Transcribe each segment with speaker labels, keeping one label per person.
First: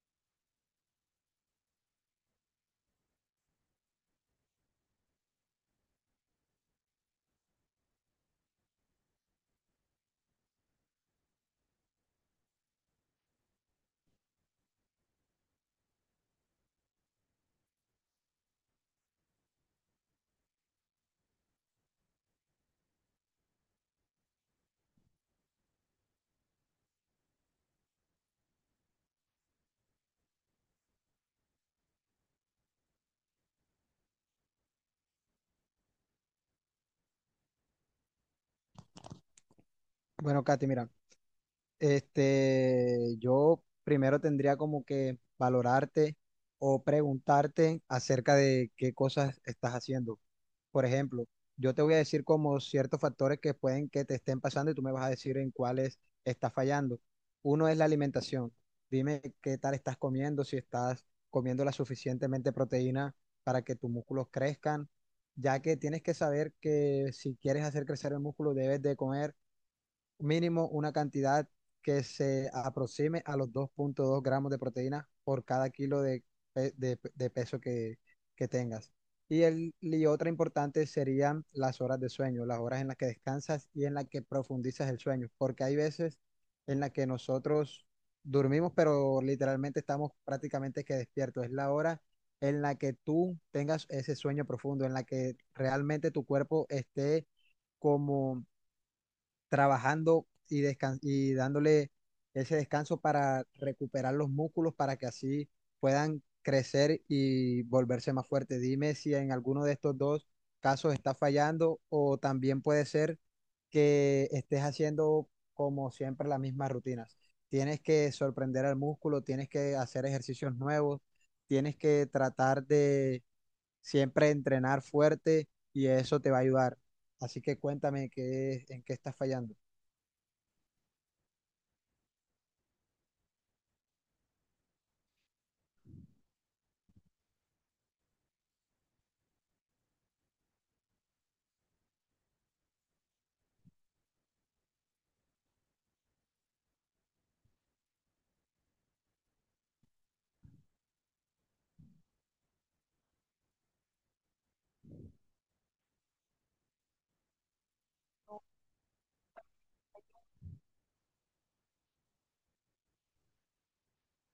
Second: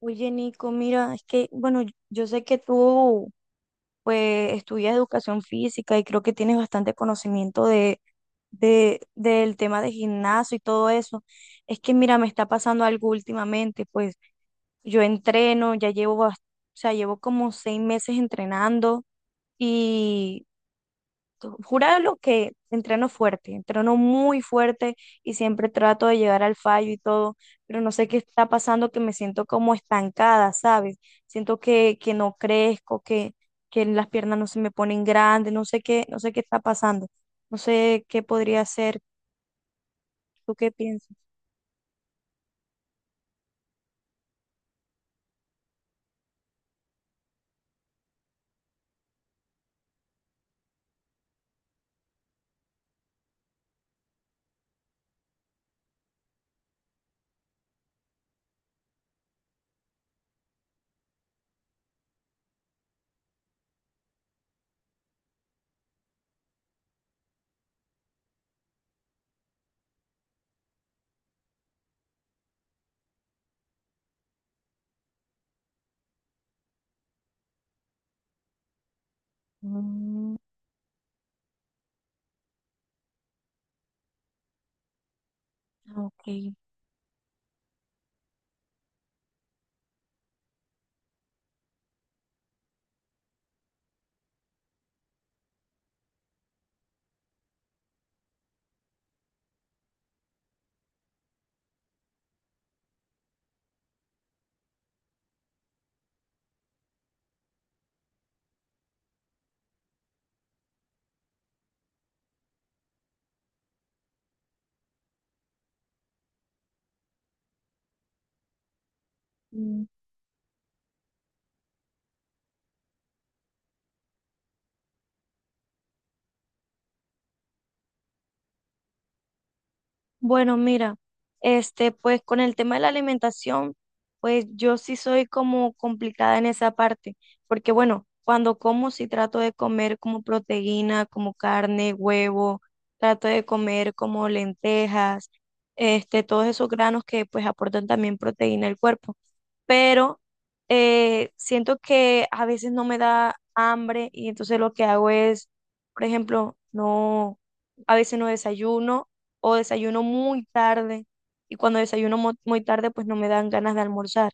Speaker 1: Oye, Nico, mira, es que, bueno, yo sé que tú, pues, estudias educación física y creo que tienes bastante conocimiento del tema de gimnasio y todo eso. Es que, mira, me está pasando algo últimamente, pues, yo entreno, ya llevo, o sea, llevo como 6 meses entrenando y Jurado que entreno fuerte, entreno muy fuerte y siempre trato de llegar al fallo y todo, pero no sé qué está pasando, que me siento como estancada, ¿sabes? Siento que no crezco, que las piernas no se me ponen grandes, no sé qué, no sé qué está pasando, no sé qué podría hacer.
Speaker 2: Bueno,
Speaker 1: ¿Tú
Speaker 2: Katy,
Speaker 1: qué
Speaker 2: mira,
Speaker 1: piensas?
Speaker 2: yo primero tendría como que valorarte o preguntarte acerca de qué cosas estás haciendo. Por ejemplo, yo te voy a decir como ciertos factores que pueden que te estén pasando y tú me vas a decir en cuáles estás fallando. Uno es la alimentación. Dime qué tal estás comiendo, si estás comiendo la suficientemente proteína para que tus músculos crezcan, ya que tienes que saber que si quieres hacer crecer el músculo debes de comer mínimo una cantidad que se aproxime a los 2,2 gramos de proteína por cada kilo de, de peso que tengas. Y otra
Speaker 1: Mm,
Speaker 2: importante serían las horas de sueño, las horas en las que descansas y en las que profundizas el sueño, porque hay veces
Speaker 1: ok.
Speaker 2: en las que nosotros dormimos, pero literalmente estamos prácticamente que despiertos. Es la hora en la que tú tengas ese sueño profundo, en la que realmente tu cuerpo esté como trabajando y, y dándole ese descanso para recuperar los músculos para que así puedan crecer y volverse más fuertes. Dime si en alguno de estos dos casos está fallando o también puede ser que estés haciendo como siempre las mismas rutinas. Tienes que sorprender al músculo, tienes que hacer ejercicios nuevos, tienes que tratar de siempre entrenar fuerte y eso te va a ayudar. Así que cuéntame en qué estás fallando.
Speaker 1: Bueno, mira, este, pues con el tema de la alimentación, pues yo sí soy como complicada en esa parte, porque bueno, cuando como sí trato de comer como proteína, como carne, huevo, trato de comer como lentejas, este, todos esos granos que pues aportan también proteína al cuerpo pero siento que a veces no me da hambre y entonces lo que hago es, por ejemplo, no, a veces no desayuno o desayuno muy tarde y cuando desayuno muy tarde pues no me dan ganas de almorzar.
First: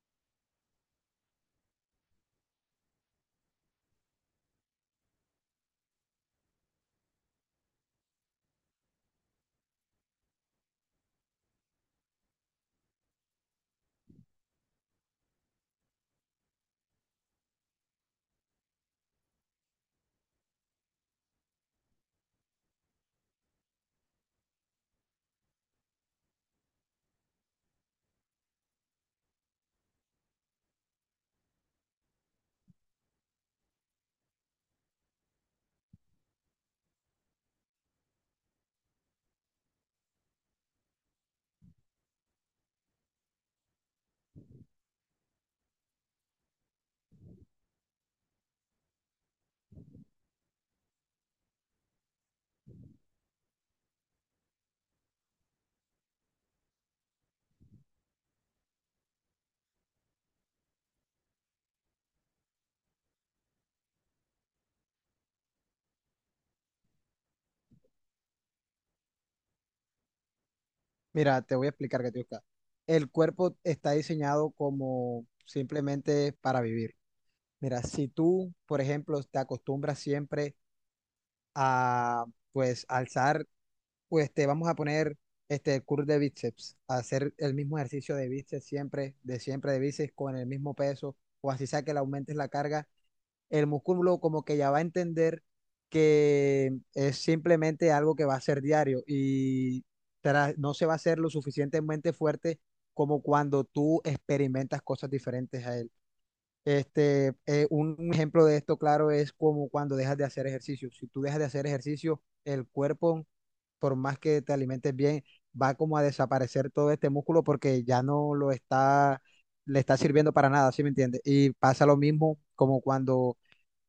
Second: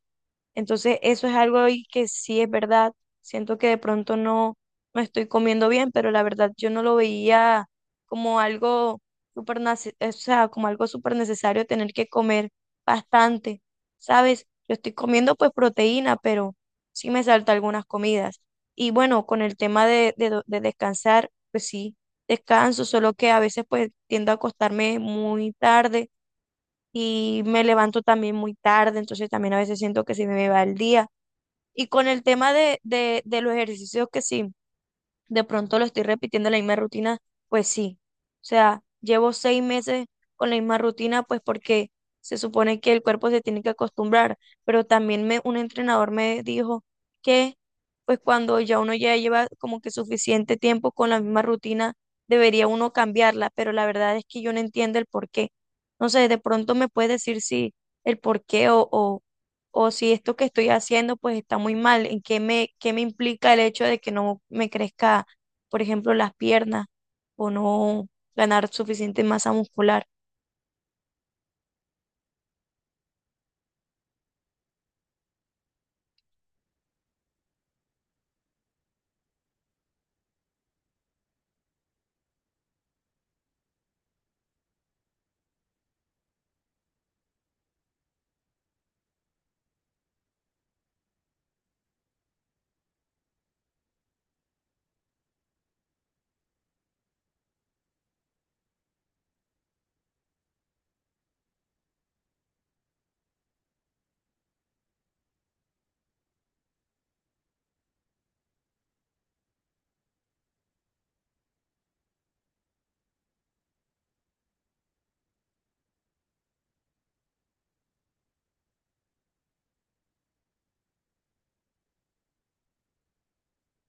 Speaker 1: Entonces, eso es algo y que sí es verdad. Siento que de pronto no, no estoy comiendo bien, pero la verdad yo no lo veía como algo o sea, como algo súper necesario tener que comer bastante, ¿sabes? Yo estoy comiendo pues proteína, pero sí me salta algunas comidas. Y bueno, con el tema de descansar, pues sí, descanso, solo que a veces pues tiendo a acostarme muy tarde y me levanto también muy tarde, entonces también a veces siento que se me va el día. Y con el tema de los ejercicios que sí, de pronto lo estoy repitiendo la misma rutina, pues sí. O sea, llevo 6 meses con la misma rutina, pues porque se supone que el cuerpo se tiene que acostumbrar, pero también me, un entrenador me dijo que pues cuando ya uno ya lleva como que suficiente tiempo con la misma rutina, debería uno cambiarla, pero la verdad es que yo no entiendo el por qué. No sé, de pronto me puedes decir si el por qué o o si esto que estoy haciendo pues está muy mal, en qué me implica el hecho de que no me crezca, por ejemplo, las piernas o no ganar suficiente masa muscular.
Speaker 2: Mira, te voy a explicar, Katiuska. El cuerpo está diseñado como simplemente para vivir. Mira, si tú, por ejemplo, te acostumbras siempre a, pues, alzar, pues, te vamos a poner el curl de bíceps, a hacer el mismo ejercicio de bíceps siempre de bíceps con el mismo peso, o así sea que le aumentes la carga, el músculo como que ya va a entender que es simplemente algo que va a ser diario y no se va a hacer lo suficientemente fuerte como cuando tú experimentas cosas diferentes a él. Un ejemplo de esto, claro, es como cuando dejas de hacer ejercicio. Si tú dejas de hacer ejercicio, el cuerpo, por más que te alimentes bien, va como a desaparecer todo este músculo porque ya no lo está, le está sirviendo para nada, ¿sí me entiendes? Y pasa lo mismo como cuando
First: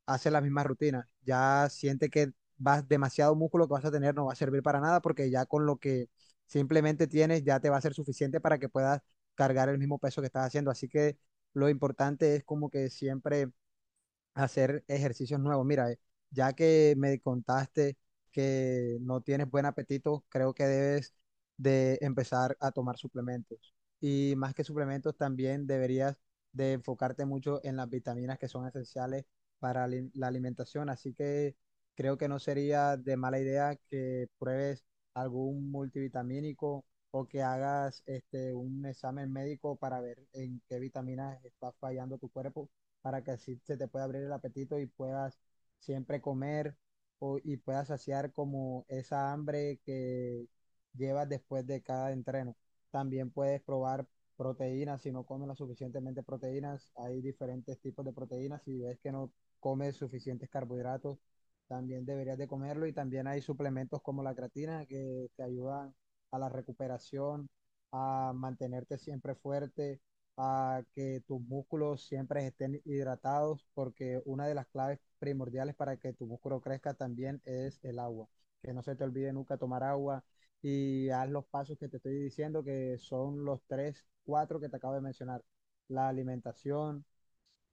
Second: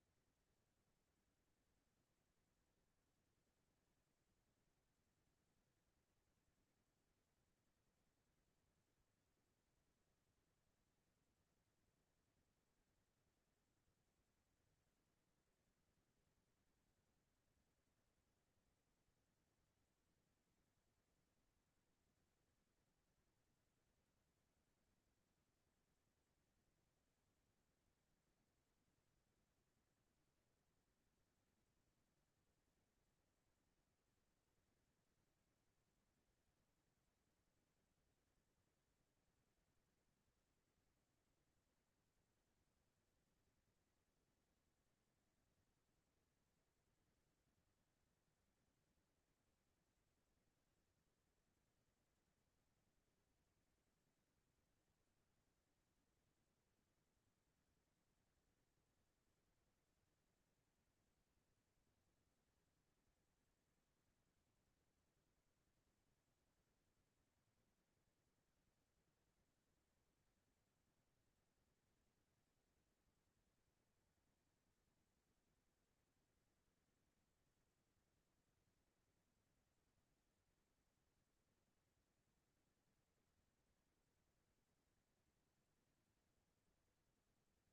Speaker 2: haces la misma rutina. Ya siente que vas demasiado músculo que vas a tener no va a servir para nada porque ya con lo que simplemente tienes ya te va a ser suficiente para que puedas cargar el mismo peso que estás haciendo. Así que lo importante es como que siempre hacer ejercicios nuevos. Mira, ya que me contaste que no tienes buen apetito, creo que debes de empezar a tomar suplementos. Y más que suplementos, también deberías de enfocarte mucho en las vitaminas que son esenciales para la alimentación. Así que creo que no sería de mala idea que pruebes algún multivitamínico o que hagas un examen médico para ver en qué vitaminas está fallando tu cuerpo para que así se te pueda abrir el apetito y puedas siempre comer y puedas saciar como esa hambre que llevas después de cada entreno. También puedes probar proteínas, si no comes lo suficientemente proteínas, hay diferentes tipos de proteínas, si ves que no comes suficientes carbohidratos, también deberías de comerlo y también hay suplementos como la creatina que te ayudan a la recuperación, a mantenerte siempre fuerte a que tus músculos siempre estén hidratados, porque una de las claves primordiales para que tu músculo crezca también es el agua. Que no se te olvide nunca tomar agua y haz los pasos que te estoy diciendo, que son los tres, cuatro que te acabo de mencionar. La alimentación,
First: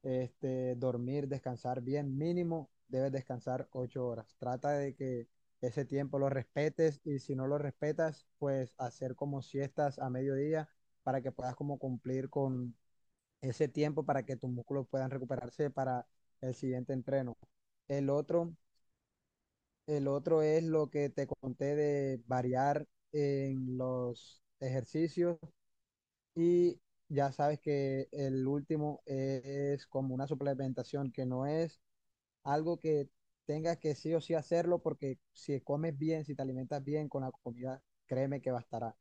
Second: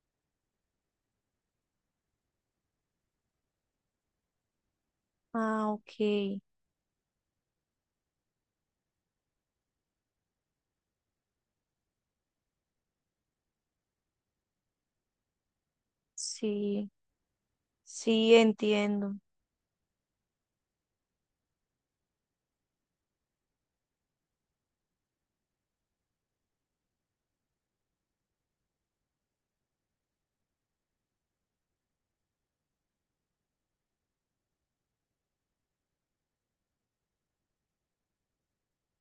Speaker 2: dormir, descansar bien, mínimo debes descansar 8 horas. Trata de que
Speaker 1: Ah,
Speaker 2: ese tiempo lo
Speaker 1: ok,
Speaker 2: respetes y si no lo respetas, pues hacer como siestas a mediodía para que puedas como cumplir con ese tiempo para que tus músculos puedan recuperarse para el
Speaker 1: sí,
Speaker 2: siguiente entreno. El
Speaker 1: sí,
Speaker 2: otro,
Speaker 1: entiendo,
Speaker 2: el otro es lo que te conté de variar en los ejercicios y ya sabes que el último es como una suplementación que no es algo que tengas que sí o sí hacerlo porque si comes bien, si te alimentas bien con la comida, créeme que bastará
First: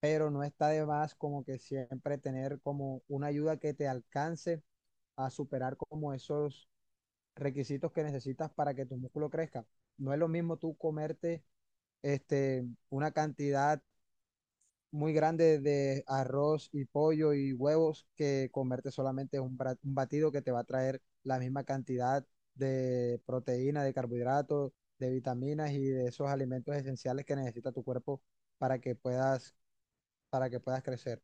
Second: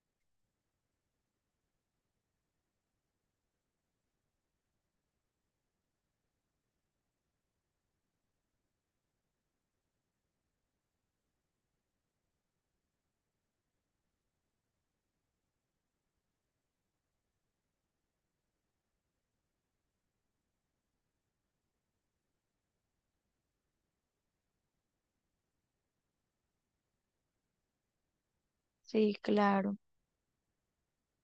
Speaker 2: pero no está de más como que siempre tener como una ayuda que te alcance a superar como esos requisitos que necesitas para que tu músculo crezca. No es lo mismo tú comerte una cantidad muy grande de arroz y pollo y huevos que comerte solamente un batido que te va a traer la misma cantidad de proteína, de carbohidratos, de vitaminas y de esos alimentos esenciales que necesita tu cuerpo para que
Speaker 1: sí,
Speaker 2: puedas
Speaker 1: claro,
Speaker 2: crecer.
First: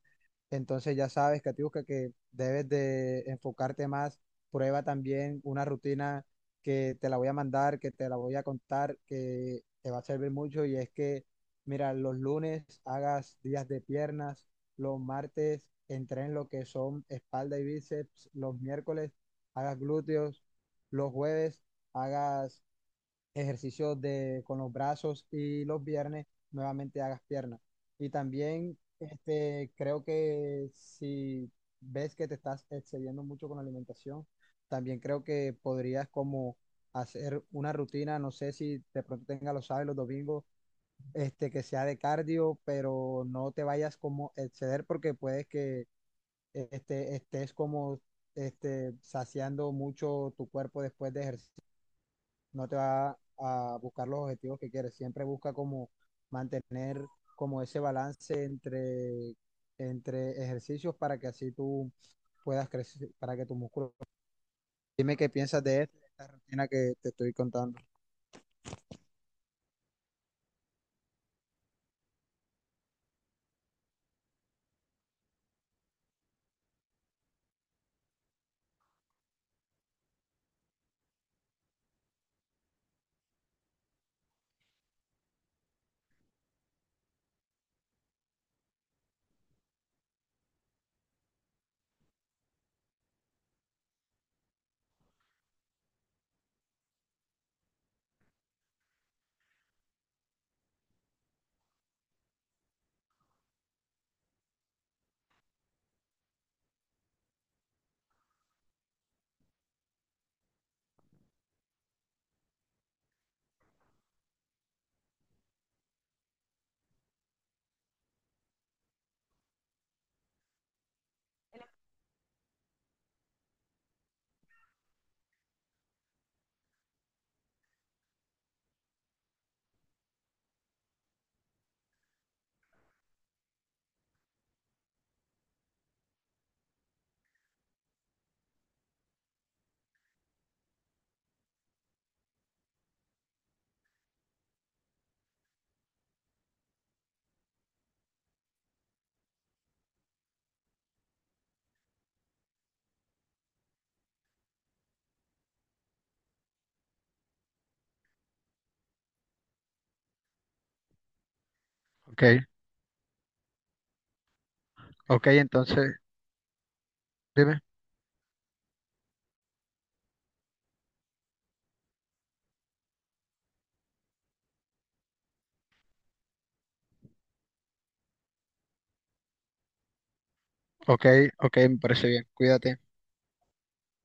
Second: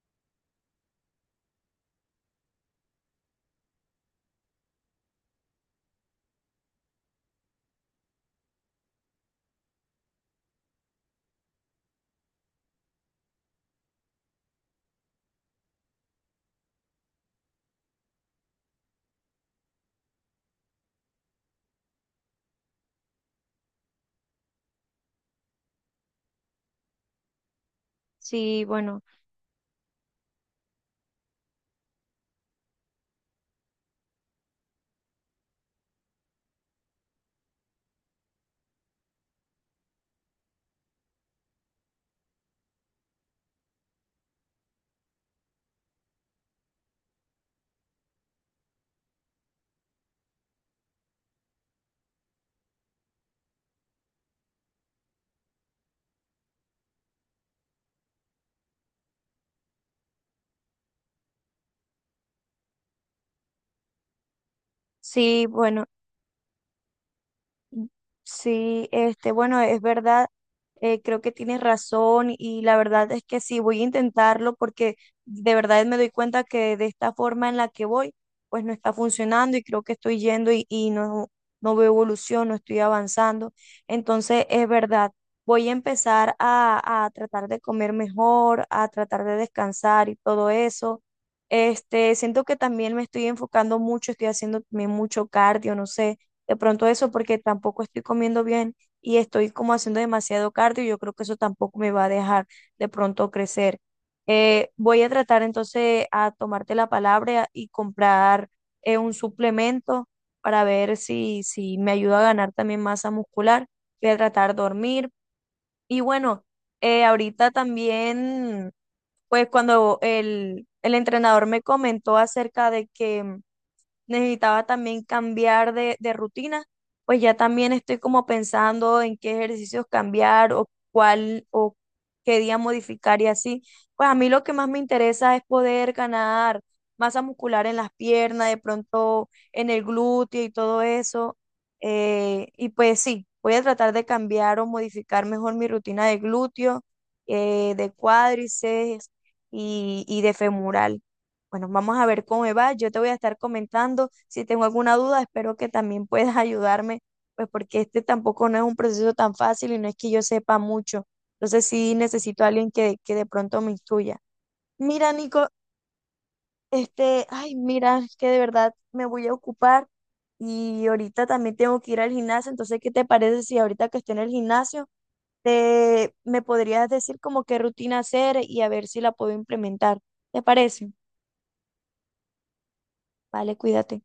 Speaker 2: Entonces ya sabes, Catiusca, que debes de enfocarte más. Prueba también una rutina que te la voy a mandar, que te la voy a contar, que te va a servir mucho. Y es que, mira, los lunes hagas días de piernas, los martes entren lo que son espalda y bíceps, los miércoles hagas glúteos, los jueves hagas ejercicios de, con los brazos y los viernes nuevamente hagas piernas. Y
Speaker 1: sí,
Speaker 2: también
Speaker 1: bueno,
Speaker 2: creo que si ves que te estás excediendo mucho con la alimentación, también creo que podrías como hacer una rutina, no sé si de pronto tengas los sábados y los domingos, que sea de cardio, pero no te vayas como exceder porque puedes que estés como saciando mucho tu cuerpo después de ejercicio no te va a buscar los objetivos que quieres. Siempre busca como mantener como ese balance entre ejercicios para que así tú puedas crecer, para que tu músculo... Dime qué
Speaker 1: sí,
Speaker 2: piensas de
Speaker 1: bueno.
Speaker 2: esto, de esta rutina que te estoy contando.
Speaker 1: Sí, este, bueno, es verdad, creo que tienes razón y la verdad es que sí, voy a intentarlo porque de verdad me doy cuenta que de esta forma en la que voy, pues no está funcionando y creo que estoy yendo y no, no veo evolución, no estoy avanzando. Entonces, es verdad, voy a empezar a tratar de comer mejor, a tratar de descansar y todo eso. Este, siento que también me estoy enfocando mucho, estoy haciendo también mucho cardio, no sé de pronto eso porque tampoco estoy comiendo bien y estoy como haciendo demasiado cardio y yo creo que eso tampoco me va a dejar de pronto crecer. Voy a tratar entonces a tomarte la palabra y comprar un suplemento para ver si, si me ayuda a ganar también masa muscular. Voy a tratar de dormir. Y bueno, ahorita también, pues cuando el entrenador me comentó acerca de que necesitaba también cambiar de rutina, pues ya también estoy como pensando en qué ejercicios cambiar o cuál o qué día modificar y así. Pues a mí lo que más me interesa es poder ganar masa muscular en las piernas, de pronto en el glúteo y todo eso. Y pues sí, voy a tratar de cambiar o modificar mejor mi rutina de glúteo, de cuádriceps y de femoral. Bueno, vamos a ver cómo me va. Yo te voy a estar comentando. Si tengo alguna duda, espero que también puedas ayudarme, pues porque este tampoco no es un proceso tan fácil y no es que yo sepa mucho. Entonces sí
Speaker 2: Ok,
Speaker 1: necesito a alguien que de pronto me instruya. Mira,
Speaker 2: ok,
Speaker 1: Nico,
Speaker 2: entonces,
Speaker 1: este, ay,
Speaker 2: dime.
Speaker 1: mira, es que de verdad me voy a ocupar y ahorita también tengo que ir al gimnasio. Entonces, ¿qué te parece si ahorita que esté en el gimnasio, te, me podrías decir como qué rutina hacer y a ver si la puedo implementar? ¿Te parece?
Speaker 2: Ok, ok, me parece bien. Cuídate.
Speaker 1: Vale, cuídate.